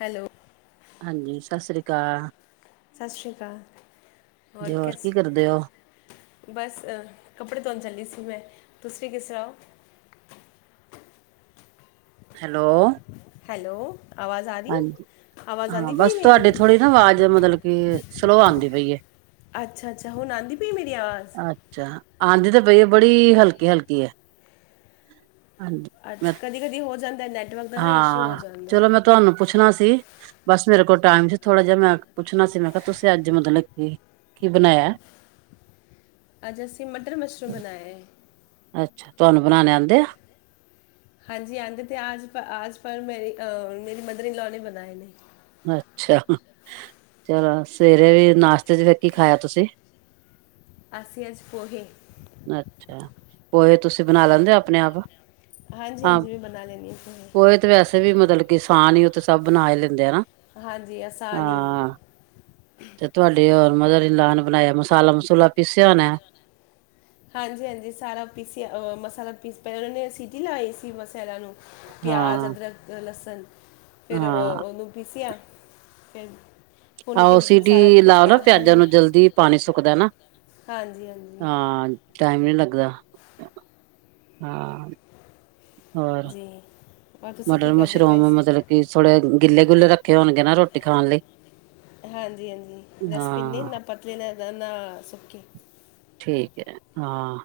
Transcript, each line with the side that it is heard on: left: Hello
right: ਹਾਂਜੀ, ਸਤਿ ਸ੍ਰੀ ਅਕਾਲ।
left: ਸਤਿ ਸ਼੍ਰੀ ਅਕਾਲ, ਹੋਰ
right: ਜੀ ਕੀ
left: ਕਿਸ?
right: ਕਰਦੇ ਹੋ
left: ਬਸ, ਕੱਪੜੇ ਧੋਣ ਚੱਲੀ ਸੀ ਮੈਂ, ਤੁਸੀਂ ਵੀ ਕਿਸ ਤਰ੍ਹਾਂ ਹੋ
right: ਹੈਲੋ
left: ਹੈਲੋ ਆਵਾਜ਼ ਆਹੀ
right: ਹਾਂਜੀ
left: ਆਵਾਜ਼
right: ਹਾਂ
left: ਆਉਂਦੀ ਫੀ
right: ਬਸ
left: ਮੇਰੀ
right: ਤੁਹਾਡੇ ਥੋੜ੍ਹੀ ਆਵਾਜ਼ ਮਤਲਬ ਕਿ ਸਲੋਅ ਆਉਂਦੀ ਪਈ ਹੈ
left: ਅੱਛਾ ਅੱਛਾ ਉਹ ਆਉਦੀ ਪਈ ਮੇਰੀ ਆਵਾਜ਼
right: ਅੱਛਾ ਆਉਂਦੀ ਤਾਂ ਪਈ ਹੈ ਬੜੀ ਹਲਕੀ ਹਲਕੀ ਹਾਂਜੀ
left: ਅੱਛ
right: ਮੈਂ
left: ਕਦੀ ਕਦੀ ਹੋ ਜਾਂਦਾ ਨੈਟਵਰਕ ਦਾ ਨਾ ਇਸ਼ੂ ਹੋ
right: ਹਾਂ
left: ਜਾਂਦਾ
right: ਚਲੋ ਮੈਂ ਤੁਹਾਨੂੰ ਪੁੱਛਣਾ ਸੀ ਬਸ ਮੇਰੇ ਕੋਲ ਟਾਈਮ ਸੀ ਥੋੜ੍ਹਾ ਜਿਹਾ ਮੈਂ ਪੁੱਛਣਾ ਸੀ ਮੈਂ ਕਿਹਾ ਤੁਸੀਂ ਅੱਜ ਮਤਲਬ ਕੀ ਕੀ ਬਣਾਇਆ
left: ਅੱਜ ਅਸੀਂ ਮਟਰ ਮਸ਼ਰੂਮ ਬਣਾਇਆ ਹੈ
right: ਅੱਛਾ ਤੁਹਾਨੂੰ ਬਣਾਉਣੇ ਆਉਂਦੇ ਆ
left: ਹਾਂਜੀ ਆਉਂਦੇ ਤੇ ਆਜ ਆਜ ਪਰ ਮੇਰੀ ਅ ਮੇਰੀ ਮਦਰ ਇਨਲੋ ਨੇ ਬਣਾਏ ਨੇ
right: ਅੱਛਾ ਚਲੋ ਸਵੇਰੇ ਵੀ ਨਾਸ਼ਤੇ ਚ ਵੇਖੀ ਖਾਇਆ ਤੁਸੀਂ
left: ਅਸੀ ਅਜ ਪੋਹੇ
right: ਅੱਛਾ ਪੋਹੇ ਤੁਸੀਂ ਬਣਾ ਲੈਂਦੇ ਹੋ ਆਪਣੇ ਆਪ
left: ਹਾਂਜੀ
right: ਹਾਂ
left: ਹਾਂਜੀ ਵੀ ਬਣਾ ਲੈਂਦੀ ਹਾਂ ਤੁਂ
right: ਪੋਹੇ ਵੈਸੇ ਵੀ ਮਤਲਬ ਕਿ ਸਾਨ ਹੀ ਉਹ ਤੇ ਸਭ ਬਣਾ ਲੈਂਦੇ ਹਨਾ
left: ਹਾਂਜੀ ਆਸਾਨ ਹੀ ਹੈ
right: ਹਾਂ ਤੇ ਤੁਹਾਡੇ ਰ ਮਤ ਇ ਲ ਬਣਾਇਆ ਮਸਾਲਾ ਮਸੂਲਾ ਪੀਸਿਆ ਨੇ
left: ਹਾਂਜੀ ਹਾਂਜੀ ਸਾਰਾ ਪੀਸਿਆ ਮਸਾਲਾ ਪੀਸ ਪ ਉਹਨਾਂ ਨੇ ਸਟੀ ਲਾਈ ਸੀ ਮਸਾਲਾਂ ਨੂੰ ਪਿਆਜ਼
right: ਹਾਂ
left: ਅਦਰਕ ਲਸਣ ਫਿਰ
right: ਹਾਂ
left: ਉਹਨੂੰ ਪੀਸਿਆ ਫ
right: ਆਹੋ ਸੀਟੀ ਲਾਓ ਨਾ ਪਿਆਜ਼ਾਂ ਨੂੰ ਜਲਦੀ ਪਾਣੀ ਸੁੱਕਦਾ ਨਾ
left: ਹਾਂਜੀ ਹਾਂਜੀ
right: ਹਾਂ ਟਾਈਮ ਨਹੀ ਲੱਗਦਾ ਹਾਂ ਹੋਰ
left: ਜੀ ਹੋਰ ਤੁਸੀਂ ਕੀ
right: ਮਟਰ
left: ਕਰਦੇ ਪਏ
right: ਮਸ਼ਰੂਮ
left: ਸੀ
right: ਮਤਲਬ ਕਿ ਥੋੜੇ ਗਿੱਲੇ ਗੁਲੇ ਰੱਖੇ ਹੋਣਗੇ ਨਾ ਰੋਟੀ ਖਾਣ ਲਈ
left: ਹਾਂਜੀ ਹਾਂਜੀ ਡਸਟਬਿਨ ਨੇ
right: ਹਾਂ
left: ਨਾ ਪਤਲੇ ਨੇ ਨਾ ਸੁੱਕੇ
right: ਠੀਕ ਹੈ ਹਾਂ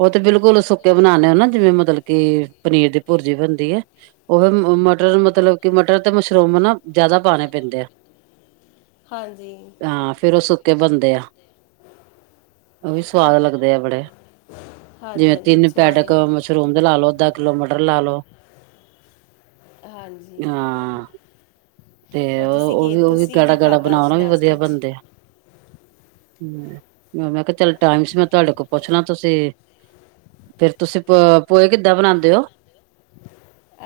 right: ਉਹ ਤੇ ਬਿਲਕੁਲ ਸੁੱਕੇ ਬਣਾਦੇ ਹੋ ਨਾ ਜਿਵੇਂ ਮਤਲਬ ਕਿ ਪਨੀਰ ਦੀ ਭੁਰਜੀ ਬਣਦੀ ਹੈ ਉਹ ਮਟਰ ਮਤਲਬ ਕਿ ਮਟਰ ਤੇ ਮਸ਼ਰੂਮ ਨਾ ਜ਼ਿਆਦਾ ਪਾਉਣੇ ਪੈਂਦੇ ਆ
left: ਹਾਂਜੀ
right: ਹਾਂ ਫਿਰ ਉਹ ਸੁੱਕੇ ਬਣਦੇ ਆ ਉਹ ਵੀ ਸਵਾਦ ਲੱਗਦੇ ਆ ਬੜੇ
left: ਹਾਂਜੀ
right: ਜਿਵੇਂ
left: ਹਾਂਜੀ
right: ਤਿੰਨ
left: ਸਵਾਦ
right: ਪੈਟਕ
left: ਨਾਲ
right: ਫ ਰੂਮ ਦੇ ਲਾ ਲੋਓ ਅੱਧ ਕਿਲੋਮੀਟਰ ਲਾ ਲ ਲੋ
left: ਹਾਂਜੀ
right: ਹਾਂ ਤੇ
left: ਔਰ
right: ਓ
left: ਤੁਸੀਂ ਕੀ
right: ਓਵੀ ਵੀ ਉਹ ਵੀ
left: ਤੁਸੀਂ
right: ਗਾੜਾ-
left: ਕੀ
right: ਗਾੜਾ
left: ਖਾਧਾ ਅੱਜ
right: ਬਣਾਉ ਵੀ ਵਧੀਆ
left: ਨਾਸ਼ਤੇ 'ਚ
right: ਬਣਦੇ ਏ। ਮੈਂ ਕਿਹਾ, ਚੱਲ ਟਾਈਮਸ ਮੈਂ ਤੁਹਾਡੇ ਕੋਲ ਪੁੱਛਣਾ ਤੁਸੀਂ ਫੇਰ ਤੁਸੀਂ ਪ ਪੋਏ ਕਿੱਦਾਂ ਬਣਾਉਂਦੇ ਹੋ?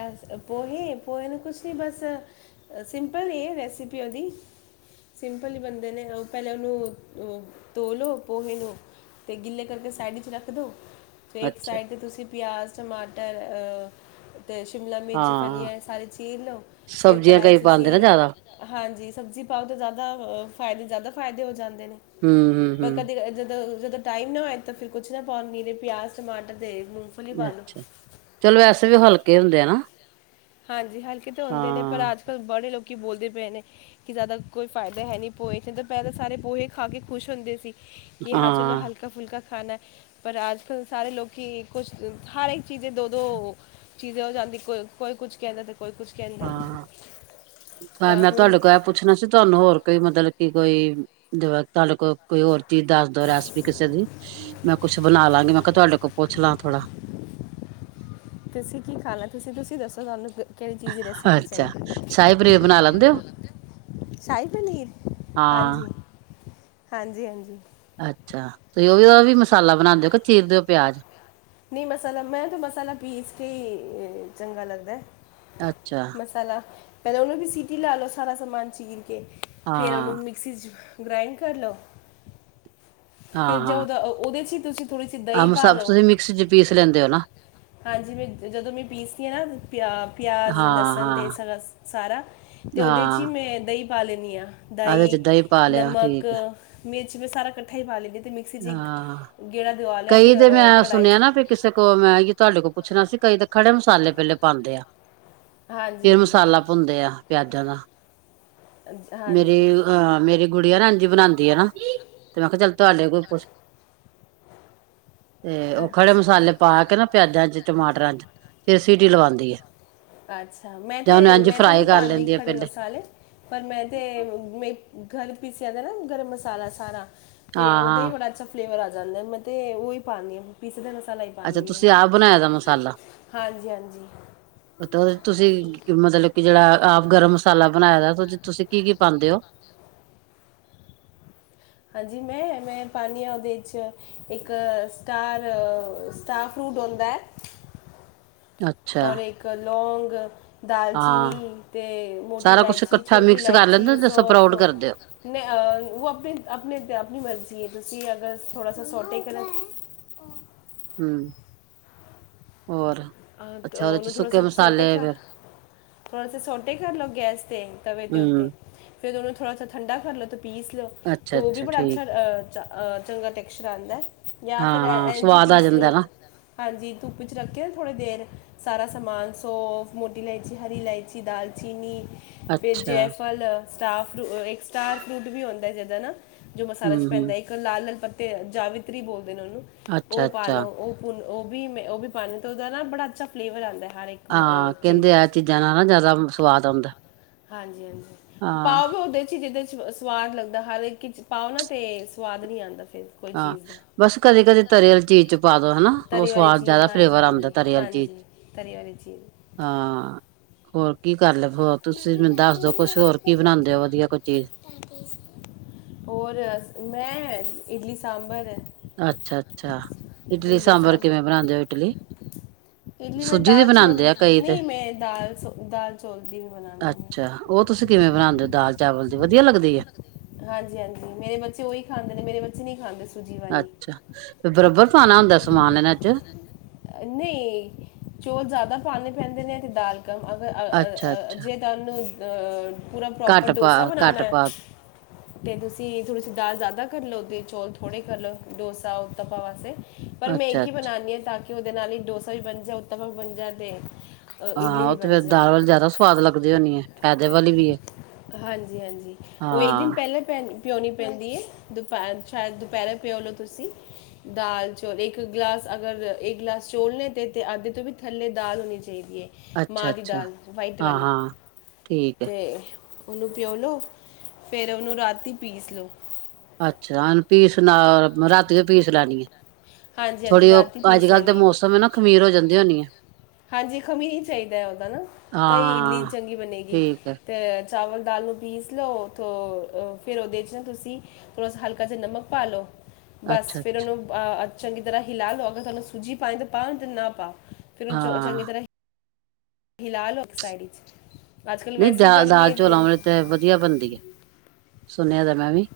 left: ਅਸ ਪਏ ਹੈ, ਪਏ ਹੈ ਨਾ ਕੁਛ ਨਹੀਂ ਬੱਸ ਸ ਸਿੰਪਲ ਇਹ ਰੈਸਿਪੀ ਓਦੀ ਸਿੰਪਲ ਬਣਦੇ ਨੇ, ਉਹ ਪਹਿਲਾਂ ਉਹਨੂੰ ਧੋ ਲਓ ਪੋਹੇ ਨੂੰ ਅਤੇ ਗਿੱਲੇੇ ਕਰਕੇ ਸਾਈਡ ਰੱਖ ਦਿਉ ਅਤੇ ਇੱਕ
right: ਅੱਛਾ
left: ਸਾਈਡ ਤੇ ਤੁਸੀਂ ਪਿਆਜ਼, ਟਮਾਟਰ ਅਤੇ ਸ਼ਿਮਲਾ ਮਿਰਚ,
right: ਹਾਂ
left: ਫਲੀਆਂ ਸਾਰੀ ਚੀਰ ਲਓ। ਫਿਰ
right: ਸਬਜ਼ੀਆਂ
left: ਕੜਾਹੀ
right: ਕਈ ਪਾਉਂਦੇ ਨਾ ਜ਼ਿਆਦਾ
left: ਚਸੀਂ ਹਾਂਜੀ ਸਬਜ਼ੀ ਪਾਓ ਤਾਂ ਜ਼ਿਆਦਾ ਫਾਇਦੇ ਜ਼ਿਆਦਾ ਫਾਇਦੇ ਹੋ ਜਾਂਦੇ ਨੇ
right: ਹਮ ਹਮ
left: ਪਰ ਕਦੇ
right: ਹਮ
left: ਜਦੋਂ- ਜਦੋਂ ਟਾਈਮ ਨਾ ਹੋਏ ਤਾਂ ਫਿਰ ਕੁਛ ਨਾ ਪਾਉਣ ਨੀਰੇ ਪਿਆਜ਼, ਟਮਾਟਰ ਦੇ
right: ਅੱਛਾ! ਚਲੋ, ਵੈਸੇ ਵੀ ਉਹ ਹਲਕੇ ਹੁੰਦੇ ਆ ਨਾ।
left: ਹਾਂਜੀ! ਹਲਕੇ ਤਾਂ ਹੁੰਦੇ ਨੇ ਪਰ
right: ਹਾਂ
left: ਅੱਜ ਕੱਲ੍ਹ ਬੜੇ ਲੋਕ ਬੋਲਦੇ ਪਏ ਨੇ ਕਿ ਜ਼ਿਆਦਾ ਕੋਈ ਫਾਇਦਾ ਹੈ ਨਹੀਂ, ਪੋਹੇ 'ਚ ਤਾਂ ਪਹਿਲਾਂ ਸਾਰੇ ਪੋਹੇ ਖਾ ਕੇ ਖੁਸ਼ ਹੁੰਦੇ ਸੀ। ਕਿ ਹਾਂ ਚਲੋ ਹਲਕਾ ਹਲਕਾ ਫੁਲਕਾ ਖਾਨਾ ਹੈ। ਪਰ ਆਜ ਕੱਲ ਸਾਰੇ ਲੋਕ ਕਿ ਕੁਛ ਹਰ ਇੱਕ ਚੀਜ਼ੇ ਦੋ- ਦੋ ਚੀਜ਼ ਹੋ ਜਾਂਦੀ। ਕੋ ਕੋਈ ਕੁਛ ਕਹਿੰਦਾ ਤੇ ਕੋਈ ਕੁਛ
right: ਹਾਂ
left: ਤਾਂ
right: ਮੈਂ
left: ਹੁਣ
right: ਤੁਹਾਡੇ ਕੋਲ ਏ ਪੁ ਪੁੱਛਣਾ ਸੀ। ਤੁਹਾਨੂੰ ਹੋਰ ਕੋਈ ਮਤਲਬ ਕੀ ਕੋਈ ਜਵਾ ਤੁਹਾਡੇ ਕੋਲ ਕੋਈ ਹੋਰ ਚੀਜ਼ ਦੱਸ ਦੋ ਰੈਸਪੀ ਕਿਸੇ ਦੀ ਮੈਂ ਕੁਛ ਬਣਾ ਲਵਾਂਗੀ ਮੈਂ ਕਿਹਾ। ਤੁਹਾਡੇ ਕੋਲ ਪੁੱਛ ਲਾਂ ਥੋੜਾ।
left: ਤੁਸੀਂ ਕੀ ਖਾਣਾ, ਤੁਸੀਂ -ਤੁਸੀਂ ਦੱਸੋ ਤੁਹਾਨੂੰ ਕਿਹੜੀ ਚੀਜ਼ ਰਪ ਚਾਹੀ ਸ਼ਆਹੀ ਪਨੀਰ ਬਣਾ ਲੈਂਦੇ ਹੋ। ਸ਼ਾਹੀ ਪਨੀਰ ਹਾਂਜੀ
right: ਹਾਂ
left: -ਹਾਂਜੀ -ਹਾਂਜੀ
right: ਅੱਛਾ! ਤੁਸੀਂ ਉਹ ਵੀ ਉਹਦਾ ਵੀ ਮਸਾਲਾ ਬਣਾਉਂਦੇ ਓ ਕਿ ਚੀਰ ਦੇਓ ਪਿਆਜ
left: ਨਹੀਂ ਮਸਾਲਾ ਮੈਂ ਤਾਂ ਮਸਾਲਾ ਪੀਸ ਕੇ ਚੰਗਾ ਲੱਗਦਾ
right: ਅੱਛਾ!
left: ਮਸਾ ਉਹਨੂੰ ਵੀ ਸੀਟੀ ਲਾ ਲੋਓ। ਸਾਰਾ ਸਮਾਨ ਚੀਨ ਕੇ ਫੇਰ, ਉਹਨੂੰ
right: ਹਾਂ
left: ਮਿਕਸੀ 'ਚ ਗ੍ਰਾਇੰਡ ਕਰ ਲਓ।
right: ਹਾਂ
left: ਫਿਰ ਜ
right: ਹਾਂ
left: ਦਾ ਉਹਦੇ ਚ ਹੀ ਤੁਸੀਂ ਥੋੜ੍ਹੀ ਜਿ ਦਹੀਂ
right: ਆਹ
left: ਪਾ
right: ਸਭ
left: ਲਓ
right: ਤੁਸੀਂ ਮਿਕਸ ਚ ਪੀਸ ਲੈਂਦੇ ਹੋ ਨਾ
left: ਹਾਂਜੀ! ਮੈਂ ਜਦੋਂ ਮੈਂ ਪੀਸਦੀ ਹਾਂ। ਨਾ ਪਿਆ ਪਿਆਜ਼,
right: ਹਾਂ
left: ਲਸਣ ਅਤੇ
right: ਹਾਂ
left: ਸਰਸ ਸਾਰਾ ਤੇ ਉਹਦੇ ਚ ਹੀ
right: ਹਾਂ
left: ਮੈਂ ਦਹੀਂ ਪਾ ਲੈਂਦੀ ਹਾਂ।
right: ਆਹ ਵਿੱਚ
left: ਦਹੀਂ
right: ਪਾ ਲਿਆ
left: ਨਮਕ
right: ਠੀਕ ਹੈ।
left: ਮਿਰਚ ਮਸਾਲ ਇਕੱਠਾ ਹੀ ਪਾ ਲੈਦੀ ਅਤੇ ਮਿਕਸੀ ਚ ਇੱਕ
right: ਹਾਂ
left: ਗੇੜਾ ਦਵਾ ਲਿਆ।
right: ਕਈ
left: ਫਿਰ
right: ਤੇ ਮੈਂ
left: ਕੜਾਹੀ
right: ਸੁਣਿਆ ਨਾ
left: 'ਚ
right: ਵੀ ਕਿਸੇ ਕੋਲ ਮੈਂ ਤੁਹਾਡੇ ਕੋਲ ਪੁੱਛਣਾ ਸੀ। ਕਈ ਤਾਂ ਖੜੇ ਮਸਾਲੇ ਪੇਲੇ ਪਾਉਂਦੇ ਆ।
left: ਹਾਂਜੀ
right: ਫਿਰ
left: ਹਾਂਜੀ
right: ਮਸਾਲਾ ਭੁੰਦੇ ਆ ਪਿਆਜਾਂ ਦਾ,
left: ਅਜ-
right: ਮੇਰੇ
left: ਹਾਂਜੀ
right: ਅਹ ਮੇਰੇ ਗੁੜੀਆ ਰਣਜੀ ਬਣਾਉਂਦੀ ਆ। ਨਾ ਤੇ ਮੈਂ ਕਿਹਾ ਚੱਲ ਤੁਹਾਡੇ ਕੋਈ ਪੁਛ ਤੇ ਉਹ ਖੜੇ
left: ਅੱਛਾ
right: ਮਸਾਲੇ ਪਾ ਕੇ ਨਾ ਪਿਆਜਾਂ ਚ, ਟਮਾਟਰਾਂ ਚ ਫੇਰ ਸੀਟੀ ਲਵਾਉਂਦੀ ਏ।
left: ਅੱਛਾ! ਮੈਂ ਤੇ ਮੈਂ ਤੇ ਨਹੀਂ
right: ਕਰ
left: ਪਾਉਂਦੀ,
right: ਲੈਂਦੀ ਆ
left: ਖੜੇ
right: ਪਹਿਲੇ
left: ਮਸਾਲੇ ਪਰ ਮੈਂ ਤੇ, ਮੈਂ ਘਰ ਪੀਸਿਆ ਤਾਂ ਨਾ ਗਰਮ ਮਸਾਲਾ। ਸਾਰਾ ਅਤੇ
right: ਹਾਂ
left: ਉਹਦਾ ਵੀ
right: ਹਾਂ
left: ਬੜਾ ਅੱਛਾ ਫਲੇਵਰ ਆ ਜਾਂਦਾ। ਮੈਂ ਤੇ ਉਹ ਹੀ ਪਾਉਣੀ ਆ। ਪੀਸ ਦਾ ਮਸਾਲਾ ਹੀ
right: ਅੱਛਾ
left: ਪਾਉਂਦੀ ਹਾਂ।
right: ਤੁਸੀਂ ਆਪ ਬਣਾਇਆ ਦਾ ਮਸਾਲਾ
left: ਹਾਂਜੀ- ਹਾਂਜੀ
right: ਤੇ ਉਹਦੇ ਤੁਸੀਂ ਮਤਲਬ ਕਿ ਜਿਹੜਾ ਆਪ ਗਰਮ ਮਸਾਲਾ ਬਣਾਇਆ ਦਾ ਉਹਦੇ ਤੁਸੀਂ ਕੀ- ਕੀ ਪਾਉਂਦੇ ਹੋ।
left: ਹਾਂਜੀ! ਮੈਂ -ਮੈਂ ਪਾਦੀ ਹਾਂ। ਉਹਦੇ 'ਚ ਇੱਕ ਸਟਾਰ ਤਾਂ ਫਰੂਟ ਆਦਾ
right: ਅੱਛਾ
left: ਔਰ ਇੱਕ ਲੌਗ ਦਾਲਚੀਨੀ
right: ਹਾਂ
left: ਅਤੇ ਮੋਟੀ
right: ਸਾਰਾ ਕੁਛ
left: ਇਲਾਇਚੀ,
right: ਇਕੱਠਾ
left: ਛੋਟੀ
right: ਮਿਕਸ ਕਰ
left: ਇਲਾਇਚੀ,
right: ਲੈਂਦੇ ਤੇ
left: ਸੌਂਫ
right: ਸਪਰਾਊਟ ਕਰਦੇ ਹੋ
left: ਨਹੀਂ ਉਹ ਆਪਣੇ ਆਪਣੇ ਆਪਣੀ ਮਰਜ਼ੀ ਹੈ ਤੁਸੀਂ ਅਗਰ ਥੋੜ੍ਹਾ ਸੌ ਸੋਟੇ ਕਰਨ।
right: ਹਮ ਹੋਰ।
left: ਆਹ
right: ਅੱਛਾ ਉਹਦੇ ਚ
left: ਉਹਨੂੰ ਥੋੜਾ,
right: ਸੁੱਕੇ
left: ਸਾ ਸੋਟੇ
right: ਮਸਾਲੇ
left: ਕਰ
right: ਫਿਰ
left: ਥੋੜਾ ਸੇ ਸੋਟੇ ਕਰ ਲਓ ਗੈਸ ਤੇ, ਤਵੇ ਤੇ
right: ਹਮ
left: ਉਤੇ। ਫਿਰ ਉਨਾਂ ਥੋੜ੍ਹਾ ਸਾ ਠੰਡਾ ਕਰ ਲਉ ਅਤੇ ਪੀਸ ਲਓ
right: ਅੱਛਾ
left: ਤਾਂ ਉਹ ਵੀ ਬੜਾ
right: ਠੀਕ
left: ਅੱਛਾ ਅ ਚੰਗਾ ਟੈਕਸਚਰ ਆਉਂਦਾ, ਜਾਂ ਫਿਰ
right: ਹਾਂ-ਹਾਂ
left: ਇੰਝ ਹੀ
right: ਸਵਾਦ ਆ
left: ਪੀਸ
right: ਜਾਂਦਾ
left: ਲਓ।
right: ਨਾ
left: ਹਾਂਜੀ ਧੁੱਪ 'ਚ ਰੱਖਿਆ। ਥੋੜੀ ਦੇਰ ਸਾਰਾ ਸਮਾਨ ਸੌਂਫ, ਮੋਟੀ ਇਲਾਇਚੀ, ਹਰੀ ਇਲਾਇਚੀ, ਦਾਲਚੀਨੀ। ਫ਼ੇਰ
right: ਅੱਛਾ
left: ਜੈਫਲ, ਸਟਾਰ ਫੂ ਇੱਕ ਸਟਾਰ ਫਰੂਟ ਵੀ ਆਉਂਦਾ ਜਿਦਾ ਨਾ। ਜੋ ਮਸਾਲਾ 'ਚ
right: ਹੂੰ-ਹੂੰ
left: ਪੈਂਦਾ ਇੱਕ ਲਾਲ ਲਾਲ ਪੱਤੇ, ਜਾਵਿਤਰੀ ਬੋਲਦੇ ਨੇ ਉਹਨੂੰ ਉਹ ਪਾ
right: ਅੱਛਾ-ਅੱਛਾ
left: ਲਉ। ਉਹ ਉਹ ਵੀ ਉਹ ਵੀ ਪਾਉਣੀ ਉਹਦਾ ਨਾ ਬੜਾ ਅੱਛਾ ਫਲੇਵਰ ਆਉਦਾ ਹੈ। ਹਰ ਇੱਕ ਮ- ਅਹ
right: ਹਾਂ
left: ਚੀਜ਼
right: ਕਹਿੰਦੇ ਆ
left: ਵਿੱਚ
right: ਚੀਜ਼ਾਂ ਨਾਲ ਨਾ ਜ਼ਿਆਦਾ ਸਵਾਦ ਆਉਂਦਾ।
left: ਹਾਂਜੀ- ਹਾਂਜੀ ਪਾਓ ਵੀ,
right: ਹਾਂ-ਹਾਂ
left: ਉਹਦੇ ਚ, ਹੀ ਜਿਹਦੇ ਚ ਸਵਾਦ ਲੱਗਦਾ। ਹਰ ਇਕ ਵਿਚ ਪਾਓ ਨਾ ਤੇ ਸਵਾਦ ਨਹੀਂ ਆਉਂਦਾ। ਫਿਰ ਕੋਈ ਚੀਜ਼ ਦਾ
right: ਬਸ ਕਦੇ-ਕਦੇ ਤਰੀ ਆਲੀ ਚੀਜ਼ ਚ ਪਾ ਦੋ ਹਨਾ ਉਹ
left: ਤਰੀ ਵਾਲੀ
right: ਸਵਾਦ
left: ਚੀਜ਼
right: ਜ਼ਿਆਦਾ
left: ਹਾਂਜੀ
right: ਫਲੇਵਰ
left: ਹਾਂਜੀ
right: ਆਉਂਦਾ ਤਰੀ ਆਲੀ ਚੀਜ਼
left: -ਹਾਂਜੀ,
right: ਚ।
left: ਤਰੀ ਵਾਲੀ ਚੀਜ਼
right: ਹਾਂ ਹੋਰ ਕੀ ਗੱਲ ਕਰੋ ਹੋਰ ਤੁਸੀਂ
left: ਮੰਮੀ
right: ਮੈਨੂੰ ਦੱਸ
left: ਦਾਦੀ
right: ਦੋ,
left: ਜੀ
right: ਕੁਛ ਹੋਰ
left: ਕਰ
right: ਕੀ ਬਣਾਉਂਦੇ
left: ਰਹੇ
right: ਹੋ ਵਧੀਆ ਕੋਈ ਚੀਜ਼।
left: ਦਾਦੀ ਹੋਰ, ਮੈਂ, ਇਡਲੀ ਸਾਂਭਰ
right: ਅੱਛਾ, ਅੱਛਾ ਇਡਲੀ, ਸਾਂਬਰ ਕਿਵੇਂ ਬਣਾਉਂਦੇ ਹੋ, ਇਡਲੀ?
left: ਸਾਂਬਰ ਇਡਲੀ ਮੈਂ
right: ਸੂਜੀ ਦੀ
left: ਦਾਲ, ਚੌਲ,
right: ਬਣਾਉਂਦੇ ਆ ਕਈ ਤੇ
left: ਨਹੀਂ ਮੈਂ ਦਾਲ ਦਾਲ ਚੌਲ ਦੀ ਵੀ ਬਣਾਨੀ ਹਾਂ।
right: ਅੱਛਾ ਉਹ ਤੁਸੀਂ ਕਿਵੇਂ ਬਣਾਉਂਦੇ ਹੋ, ਦਾਲ ਚਾਵਲ ਦੀ ਵਧੀਆ ਲੱਗਦੀ ਹੈ।
left: ਹਾਂਜੀ ਹਾਂਜੀ ਮੇਰੇ ਬੱਚੇ ਉਹੀ ਖਾਂਦੇ ਨੇ, ਮੇਰੇ ਬੱਚੇ ਨਹੀਂ ਖਾਂਦੇ। ਸੂਜੀ ਵਾਲੀ
right: ਅੱਛਾ, ਤੇ ਬਰਾਬਰ ਪਾਉਣਾ ਹੁੰਦਾ ਸਮਾਨ ਇਹਨਾਂ 'ਚ।
left: ਨਹੀਂ ਚੌਲ ਜ਼ਿਆਦਾ ਪਾਉਣੇ ਪੈਂਦੇ ਨੇ ਤੇ ਦਾਲ ਕਮ,
right: ਅੱਛਾ-ਅੱਛਾ
left: ਅਗਰ ਜੇ। ਤੁਹਾਨੂੰ ਪੂਰਾ ਪ੍ਰੋਪਰ
right: ਘੱਟ ਪਾ
left: ਡੋਸਾ ਬਣਾਉਣਾ
right: ਘੱਟ
left: ਹੈ।
right: ਪਾ
left: ਤੇ ਤੁਸੀਂ ਥੋੜ੍ਹੀ ਸੀ ਦਾਲ ਜ਼ਿਆਦਾ ਕਰ ਲਓ ਤੇ ਚੌਲ ਥੋੜੇ ਕਰ ਲਓ, ਡੋਸਾ, ਉਤਪਾ ਵਾਸਤੇ। ਪਰ ਮੈਂ
right: ਅੱਛਾ
left: ਇੱਕ ਹੀ ਬਣਾਉਣੀ ਹਾਂ, ਤਾਂ ਕਿ ਉਹਦੇ ਨਾਲ ਹੀ ਡੋਸਾ ਵੀ ਬਣ ਜਾਏ, ਉੱਤਪਮ ਵੀ ਬਣ ਜਾ ਤੇ ਇਡਲੀ
right: ਹਾਂ ਉਹ
left: ਵੀ
right: ਤੇ
left: ਬਣ
right: ਫਿਰ
left: ਜਾਏ
right: ਦਾਲ ਵਾਲੀ ਜ਼ਿਆਦਾ ਸਵਾਦ ਲੱਗਦੇ ਹੋਣੇ ਆ, ਫਾਇਦੇ ਵਾਲੀ ਵੀ ਹੈ।
left: ਹਾਂਜੀ, ਹਾਂਜੀ ਉਹ ਇੱਕ ਦਿਨ
right: ਹਾਂ
left: ਪਹਿਲਾਂ ਪੈ। ਪਿਉਣੀ ਪੈਂਦੀ ਏ ਦੁਪਹਿਰ ਚਾਹੇ ਦੁਪਹਿਰੇ ਪਿਓ ਲਓ ਤੁਸੀਂ। ਦਾਲ, ਚੋਲ ਇੱਕ ਗਲਾਸ ਅਗਰ, ਇੱਕ ਗਲਾਸ ਚੋਲ ਨੇ ਤੇ ਅੱਧ ਤੋਂ ਵੀ ਥੱਲੇ ਦਾਲ ਹੋਣੀ ਚਾਹੀਦੀ ਏ।
right: ਅੱਛਾ
left: ਮਾਹ ਦੀ
right: ਅੱਛਾ
left: ਦਾਲ ਵਾਈਟ
right: ਹਾਂ
left: ਵਾਲੀ
right: ਹਾਂ ਠੀਕ ਹੈ
left: ਤੇ ਉਹਨੂੰ ਪਿਓ ਲ‌ਓ ਫੇਰ ਉਹਨੂੰ ਰਾਤੀ ਪੀਸ ਲਓ।
right: ਅੱਛਾ ਹੁਣ ਪੀਸ ਨਾਲ ਰਾਤੀ ਪੀਸ ਲੈਣੀ ਏ।
left: ਹਾਂਜੀ ਹਾਂਜੀ
right: ਥੋੜੀ ਓਹ
left: ਰਾਤੀ ਪੀਸ
right: ਅੱਜ-ਕੱਲ ਤੇ
left: ਲੈਣੀ ਹੈ
right: ਮੌਸਮ ਨਾ ਖ਼ਮੀਰ ਹੋ ਜਾਂਦੀ ਹੋਣੀ ਐ।
left: ਹਾਂਜੀ ਖਮੀ ਹੀ ਚਾਹੀਦੈ ਉਹ ਤਾਂ ਨਾ ਤਾਈ ਇਡਲੀ
right: ਹਾਂ
left: ਚੰਗੀ ਬਣੇਗੀ।
right: ਠੀਕ ਹੈ
left: ਤੇ ਚਾਵਲ, ਦਾਲ ਨੂੰ ਪੀਸ ਲਓ ਤੋਂ ਫਿਰ ਉਹਦੇ ਚ ਨਾ ਤੁਸੀਂ ਫੇਰ ਉਸ ਚ ਹਲਕਾ ਜਾ ਨਮਕ ਪਾ ਲੋ। ਬਸ
right: ਅੱਛਾ
left: ਫੇਰ ਉਹਨੂੰ ਅਹ ਚੰਗੀ ਤਰ੍ਹਾਂ ਹਿਲਾ ਲਓ, ਅਗਰ ਤੁਹਾਨੂੰ ਸੂਜੀ ਪਾਨੀ ਤੇ ਪਾਣ, ਨਹੀਂ ਤੇ ਨਾ ਪਾਉ। ਫਿਰ ਓਹਨੂੰ ਚੋ
right: ਹਾਂ
left: ਚੰਗੀ ਤਰ੍ਹਾਂ ਹਿਲਾ ਲ‌ਓ ਇਕ ਸਾਈਡ ਚ। ਅੱਜ ਕੱਲ੍ਹ
right: ਨ‌ਈ
left: ਵੈਸੇ
right: ਦਾ
left: ਹੀ ਗਰਮੀ
right: ਦਾਲ
left: ਹੈ
right: ਚੋਲਾ ਵਾਲੀ ਤੇ ਵਧੀਆ ਬਣਦੀ ਏ, ਸੁਣਿਆ ਹੋਇਆ ਮੈਂ ਵੀ।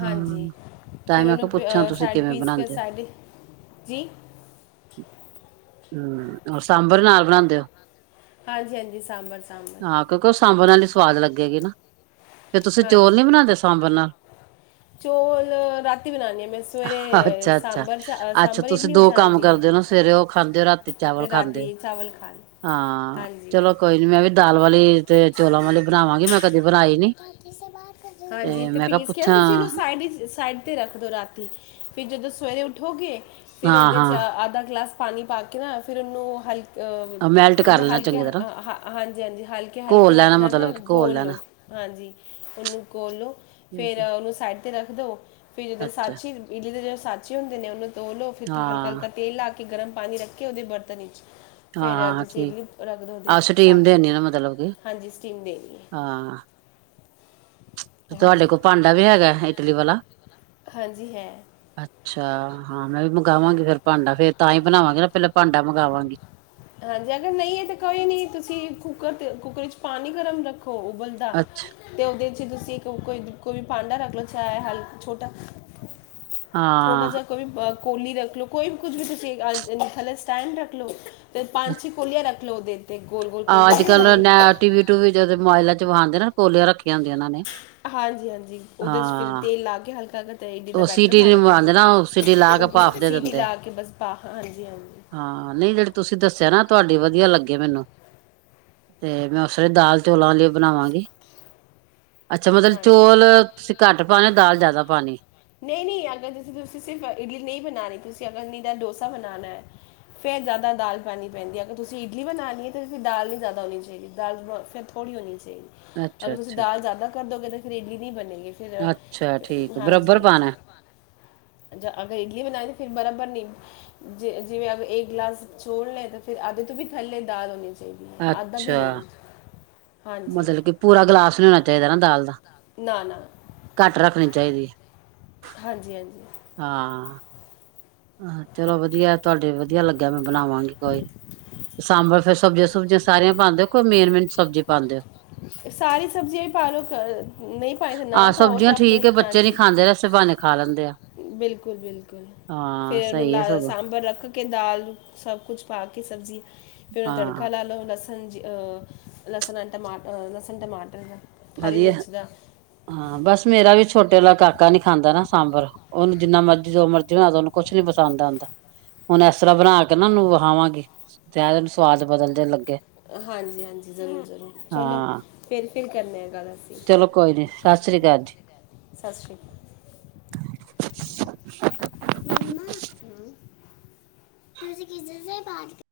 left: ਹਾਂਜੀ,
right: ਹਾਂ ਤਾਂ
left: ਫੇਰ
right: ਮੈਂ
left: ਉਹਨੂੰ
right: ਕਿਹਾ
left: ਪ
right: ਪੁੱਛਾਂ ਤੁਸੀਂ
left: ਸਾਈਡ
right: ਕਿਵੇਂ
left: ਪੀਸ ਕੇ
right: ਬਣਾਉਂਦੇ ਹੋ
left: ਸਾਡ ਜੀ।
right: ਹੂੰ, ਓਹ ਸਾਂਬਰ ਨਾਲ ਬਣਾਦੇ ਓ।
left: ਹਾਂਜੀ-ਹਾਂਜੀ, ਸਾਂਬਰ ਚ।
right: ਹਾਂ, ਕਿਉਂਕਿ ਓਹ ਸਾਂਬਰ ਨਾਲ ਹੀ ਸਵਾਦ ਲੱਗੇਗੀ ਨਾ, ‌ਤੇ ਤੁਸੀਂ ਚੌਲ
left: ਹਾਂਜੀ
right: ਨੀ ਬਣਾਦੇ ਸਾਂਬਰ ਨਾਲ?
left: ਚੌਲ ਰਾਤੀ ਬਣਾਨੀ ਆ ਮੈਂ ਸਵੇਰੇ
right: ਅੱਛਾ ਅੱਛਾ
left: ਸਾਂਬਰ,
right: ਅੱਛਾ
left: ਸਾਂਬਰ
right: ਤੁਸੀਂ
left: ਇਡਲੀ ਹੋ
right: ਦੋ ਕੰਮ
left: ਜਾਂਦੀ ਏ।
right: ਕਰਦੇ ਹੋ ਨਾ ਸਵੇਰੇ ਉਹ ਖਾਦੇ ਓ, ਰਾਤੀ ਚਾਵਲ ਖਾਦੇ ਓ,
left: ਚਾਵਲ ਖਾਣ
right: ਹਾਂ।
left: ਹਾਂਜੀ
right: ਚਲੋ ਕੋਈ ਨੀ ਮੈਂ ਵੀ ਦਾਲ ਵਾਲੀ ਤੇ ਚੋਲਾਂ ਵਾਲੀ ਬਣਾਵਾਂਗੀ ਮੈਂ ਕਦੇ ਬਣਾਈ ਨੀ।
left: ਹਾਂਜੀ, ਤੇ
right: ਮੈਂ ਕਿਹਾ
left: ਪੀਸ ਕੇ ਨਾ
right: ਪੁੱਛਾਂ
left: ਤੁਸੀਂ ਉਹਨੂੰ ਨੂੰ ਸਾਈਡ ਸਾਈਡ, ਰੱਖਦੋ ਰਾਤੀ, ਫਿਰ ਜਦੋਂ ਸਵੇਰੇ ਉੱਠੋਗੇ ਫਿਰ
right: ਹਾਂ
left: ਓਦੇ ਚ
right: ਹਾਂ
left: ਅੱਧਾ ਗਲਾਸ ਪਾਣੀ ਪਾ ਕੇ ਠ ਨਾ ਫਿਰ ਉਹਨੂੰ ਹਲਕੇ ਅਹ
right: ਮੈਲਟ ਕਰ
left: ਮਤਲਬ
right: ਲੈਣਾ
left: ਹਲਕੇ
right: ਚੰਗੀ ਤਰ੍ਹਾਂ
left: ਹਾਂਜੀ ਹਾਂਜੀ ਹਲਕੇ ਹਲਕੇ
right: ਘੋਲ
left: ਹੱਥ
right: ਲੈਣਾ
left: ਨਾਲ ਨਾ
right: ਮਤਲਬ ਕਿ ਘੋਲ
left: ਗੋਲ
right: ਲੈਣਾ
left: ਹਾਂਜੀ ਉਹਨੂੰ ਖੋਲੋ
right: ਠੀਕ
left: ਫਿਰ ਉਹਨੂੰ ਸਾਈਡ 'ਤੇ ਰੱਖ ਦਿਉ ਫਿਰ
right: ਹੈ
left: ਜਦੋਂ
right: ਅੱਛਾ
left: ਸਾਚੀ ਇਲੀ ਦੇਿਹੜੇਾਚੇ ਹੁੰ ਨੇਨੂੰੋਲੋ ਫਿਰ ਹਲਕਾ
right: ਹਾਂ
left: ਹਲਕਾਾ ਤੇਲਾ ਕੇ ਕਿ ਗਰਮ ਪਾਣੀ ਰੱਖੇ ਉਹਦੇ ਬਰਤਨ ਵਿੱਚ ਫੇਰ
right: ਹਾਂ
left: ਤੁਸੀਂ
right: ਠੀਕ
left: ਇਡਲੀ ਰੱਖ ਦਿਉ ਉਹਦੇ
right: ਆਹ
left: '
right: ਸਟੀਮ
left: ਸਭ
right: ਦੇਣੀ ਨਾ ਮਤਲਬ ਕਿ
left: ਹਾਂਜੀ ਸਟੀਮ ਦੇਣੀ ਹੈ
right: ਹਾਂ
left: ਹਾਂਜੀ
right: ਤੁਹਾਡੇ ਕੋਲ ਭਾਂਡਾ ਵੀ ਹੈਗਾ ਇਟਲੀ ਵਾਲਾ
left: ਹਾਂਜੀ ਹੈ
right: ਅੱਛਾ ਹਾਂ ਮੈਂ ਵੀ ਮੰਗਵਾਂਗੀ ਫੇਰ ਭਾਂਡਾ ਫੇਰ ਤਾਂ ਹੀ ਬਣਾਵਾਂਗੇ ਨਾ ਪਹਿਲਾਂ ਭਾਂਡਾ ਮੰਗਵਾਂਗੀ
left: ਹਾਂਜੀ ਅਗਰ ਨਹੀਂ ਹੈ ਤਾਂ ਕੋਈ ਨੀ ਤੁਸੀਂ ਕੁੂੱਕਰ ਤੇ ਕੁੱਕਰ ਚ ਪਾਣੀ ਗਰਮ ਰੱਖੋ ਉਬਲ ਦਾ ਤੇ ਉਹਦੇ ਚ ਤੁਸੀਂ ਕੋਈ ਕੋਈ ਵੀ ਭਾਂਡਾ ਰੱਖ ਲੋ ਚਾਹੇ ਹਲ ਛੋਟਾ। ਛੋਟਾ
right: ਹਾਂ
left: ਜਾ ਕੋਈ ਵੀ ਬਾ ਕੋਲੀ ਰੱਖ ਲਓ ਕੋਈ ਕੁਛ ਵੀ ਤੁਸੀਂ ਅ ਥੱਲੇ ਸਟੈਂਡ ਰੱਖ ਲਓ। ਤੇ ਪੰਜ-ਛੇ ਕੋਲੀਆਂ ਰੱਖ ਲਓ ਉਹਦੇ ਉੱਤੇ ਗੋਲ-ਗੋਲ ਕੋਲੀਆਂ ਨੀ ਹੁੰਦੀਆਂ।
right: ਟੀ ਵੀ ਟੂਵੀ ਜਦ ਮੋਬਾਇਲਾ ਚ ਓ ਆਉਂਦੇ ਨਾ। ਕੋਲੀਆ ਰੱਖੀਆਂ ਹੁੰਦੀਆਂ। ਉਹਨਾਂ ਨੇ
left: ਹਾਂਜੀ-ਹਾਂਜੀ, ਉਦੇ ਚ ਫਿਰ
right: ਹਾਂ
left: ਤੇਲ ਲਾ ਕੇ ਹਲਕਾ ਕਰ ਤੇ [unintelligible]
right: ਉਹ ਸੀਟੀ
left: ਬੈਟਰ
right: ਲਵਾਂਦੇ ਨਾ ਉਹ ਸੀਟੀ ਲਾ ਕੇ ਭਾਫ
left: [unintelligible]
right: ਦੇ
left: ਸੀਟੀ
right: ਦਿੰਦੇ ਆ
left: ਲਾ ਕੇ ਬਸ ਹਾਂਜੀ-ਹਾਂਜੀ,
right: ਹਾਂ, ਨਹੀਂ ਜਿਹੜੇ ਤੁਸੀਂ ਦੱਸਿਆ ਨਾ ਤੁਹਾਡੀ ਵਧੀਆ ਲੱਗੇ ਮੈਨੂੰ। ਤੇ ਮੈਂ ਉਸ ਲਈ ਦਾਲ ਚੋਲਾਂ ਲਈ ਬਣਾਵਾਂਗੀ। ਅੱਛਾ, ਮਤਲਬ
left: ਹਾਂਜੀ
right: ਚੋਲ ਤੁਸੀਂ ਘੱਟ ਪਾਣੇ ਦਾਲ ਜ਼ਿਆਦਾ ਪਾਣੀ ਐ।
left: ਨਹੀਂ-ਨਹੀਂ, ਅਗਰ ਤੁਸੀਂ ਸਿਰਫ ਇਡਲੀ ਨਹੀਂ ਬਣਾਣੀ ਤੁਸੀਂ ਅਗਰ ਡੋਸਾ ਬਣਾਣਾ। ਫੇਰ ਜ਼ਿਆਦਾ ਦਾਲ ਪਾਣੀ ਪੈਂਦੀ ਐ। ਅਗਰ ਤੁਸੀਂ ਇਡਲੀ ਬਣਾਣੀ ਐ ਤਾਂ ਫਿਰ ਦਾਲ ਨੀ ਜ਼ਿਆਦਾ ਹੋਣੀ ਚਾਹੀਦੀ ਦਾਲ ਫਿਰ ਥੋੜੀ ਹੋਣੀ ਚਾਹੀਦੀ।
right: ਅੱਛਾ
left: ਅਗਰ ਤੁਸੀਂ
right: ਅੱਛਾ
left: ਦਾਲ ਜ਼ਿਆਦਾ ਕਰ ਦੋਗੇ ਤਾਂ ਫਿਰ ਇਡਲੀ ਨਹੀਂ ਬਣੇਗੀ ਫਿਰ
right: ਅੱਛਾ ਠੀਕ ਬਰਾਬਰ
left: ਹਾਂਜੀ।
right: [unintelligible]
left: ਅਗਰ ਇਡਲੀ ਬਣਾਈ ਤਾਂ ਫਿਰ ਬਰਾਬਰ ਨੀ। ਜੇ ਜਿਵੇਂ ਅਗਰ ਇੱਕ ਗਿਲਾਸ ਚੋਲ ਲਏ ਤਾਂ ਫਿਰ ਅੱਧੇ ਤੋਂ ਵੀ ਥੱਲੇ ਦਾਲ ਹੋਣੀ, ਚਾਹੀਦੀ ਆ ਅੱਧਾ ਵੀ
right: ਅੱਛਾ
left: ਨੀ,
right: ਮਤਲਬ ਕਿ ਪੂਰਾ ਗਿਲਾਸ ਨਹੀਂ ਹੋਣਾ ਚਾਹੀਦਾ ਨਾ ਦਾਲ ਦਾ।
left: ਨਾ-ਨਾ,
right: ਘੱਟ ਰੱਖਣੀ ਚਾਹੀਦੀ।
left: ਹਾਂਜੀ-ਹਾਂਜੀ,
right: ਹਾਂ, ਹਾਂ, ਚਲੋ ਵਧੀਆ ਤੁਹਾਡੇ ਵਧੀਆ ਲੱਗਿਆ ਮੈਂ ਬਣਾਵਾਂਗੀ ਕੋਈ ਸਾਂਬਰ ਫਿਰ ਸਬਜ਼ੀਆਂ ਸੁਬਜ਼ੀਆਂ ਸਾਰੀਆਂ ਪਾਂਦੇ ਓ ਕੇ ਮੇਨ-ਮੇਨ ਸਬਜ਼ੀ ਪਾਂਦੇ ਓ।
left: ਸਾਰੀ ਸਬਜ਼ੀਆਂ ਵੀ ਪਾ ਲੋ ਨਹੀਂ ਪਾਣੀ ਤੇ ਨਾ
right: ਆਹ
left: ਪਾਓ ਤੇ
right: ਸਬਜ਼ੀਆਂ ਠੀਕ
left: ਆਪਣੇ
right: ਹੈ ਬੱਚੇ ਨੀ
left: ਹਾਂਜੀ
right: ਖਾਂਦੇ ਰਸੇ ਬਹਾਨੇ ਖਾ ਲੈਂਦੇ ਆ।
left: ਬਿਲਕੁਲ-ਬਿਲਕੁਲ,
right: ਹਾਂ
left: ਫਿਰ ਉਹਨੂੰ
right: ਸਹੀ ਹੈ
left: ਲਾ
right: ਸਗੋਂ
left: ਸਾਂਬਰ ਰੱਖ ਦਾਲ ਸਭ ਕੁੱਛ ਪਾ ਕੇ ਸਬਜ਼ੀ ਫੇਰ ਉਹੇ
right: ਹਾਂ
left: ਤੜਕਾ ਲਾ ਲਓ ਉਹਦਾ। ਹਾਂਜੀ, ਅ ਲਸਣ ਅਂ ਟਮ ਲਸਣ ਟਮਟਰ ਦਾ। ਹਰੀ
right: ਵਧੀਆ
left: ਮਿਰਚ ਦਾ
right: ਹਾਂ ਬਸ ਮੇਰਾ ਵੀ ਛੋਟੇ ਵਾਲ ਕਾਕਾ ਨੀ ਖਾਂਦਾ ਨਾ ਸਾਂਬਰ। ਉਹਨੂੰ ਜਿੰਨਾ ਮਰਜ਼ੀ ਜੋ ਮਰਜ਼ੀ ਬਣਾ ਦੋ ਉਹਨੂੰ ਕੁਛ ਨੀ ਪਸੰਦ ਆਂਦਾ। ਹੁਣ ਇਸ ਤਰ੍ਹਾਂ ਬਣਾ ਕੇ ਨਾ ਉਹਨੂੰ ਵਖਾਵਾਂਗੀ ਤੇ ਸਵਾਦ ਬਦਲ ਦੇ ਲੱਗੇ।
left: ਹਾਂਜੀ-ਹਾਂਜੀ, ਜ਼ਰੂਰ-ਜ਼ਰੂਰ ਚਲੋ
right: ਹਾਂ
left: ਫੇਰ ਫਿਰ ਕਰਨੇ ਆ ਗੱਲ।
right: ਚਲੋ ਕੋਈ ਨੀ, ਸਤਿ ਸ੍ਰੀ ਅਕਾਲ ਜੀ।
left: ਸਤਿ ਸ਼੍ਰੀ ਅਕਾਲ, [unintelligible]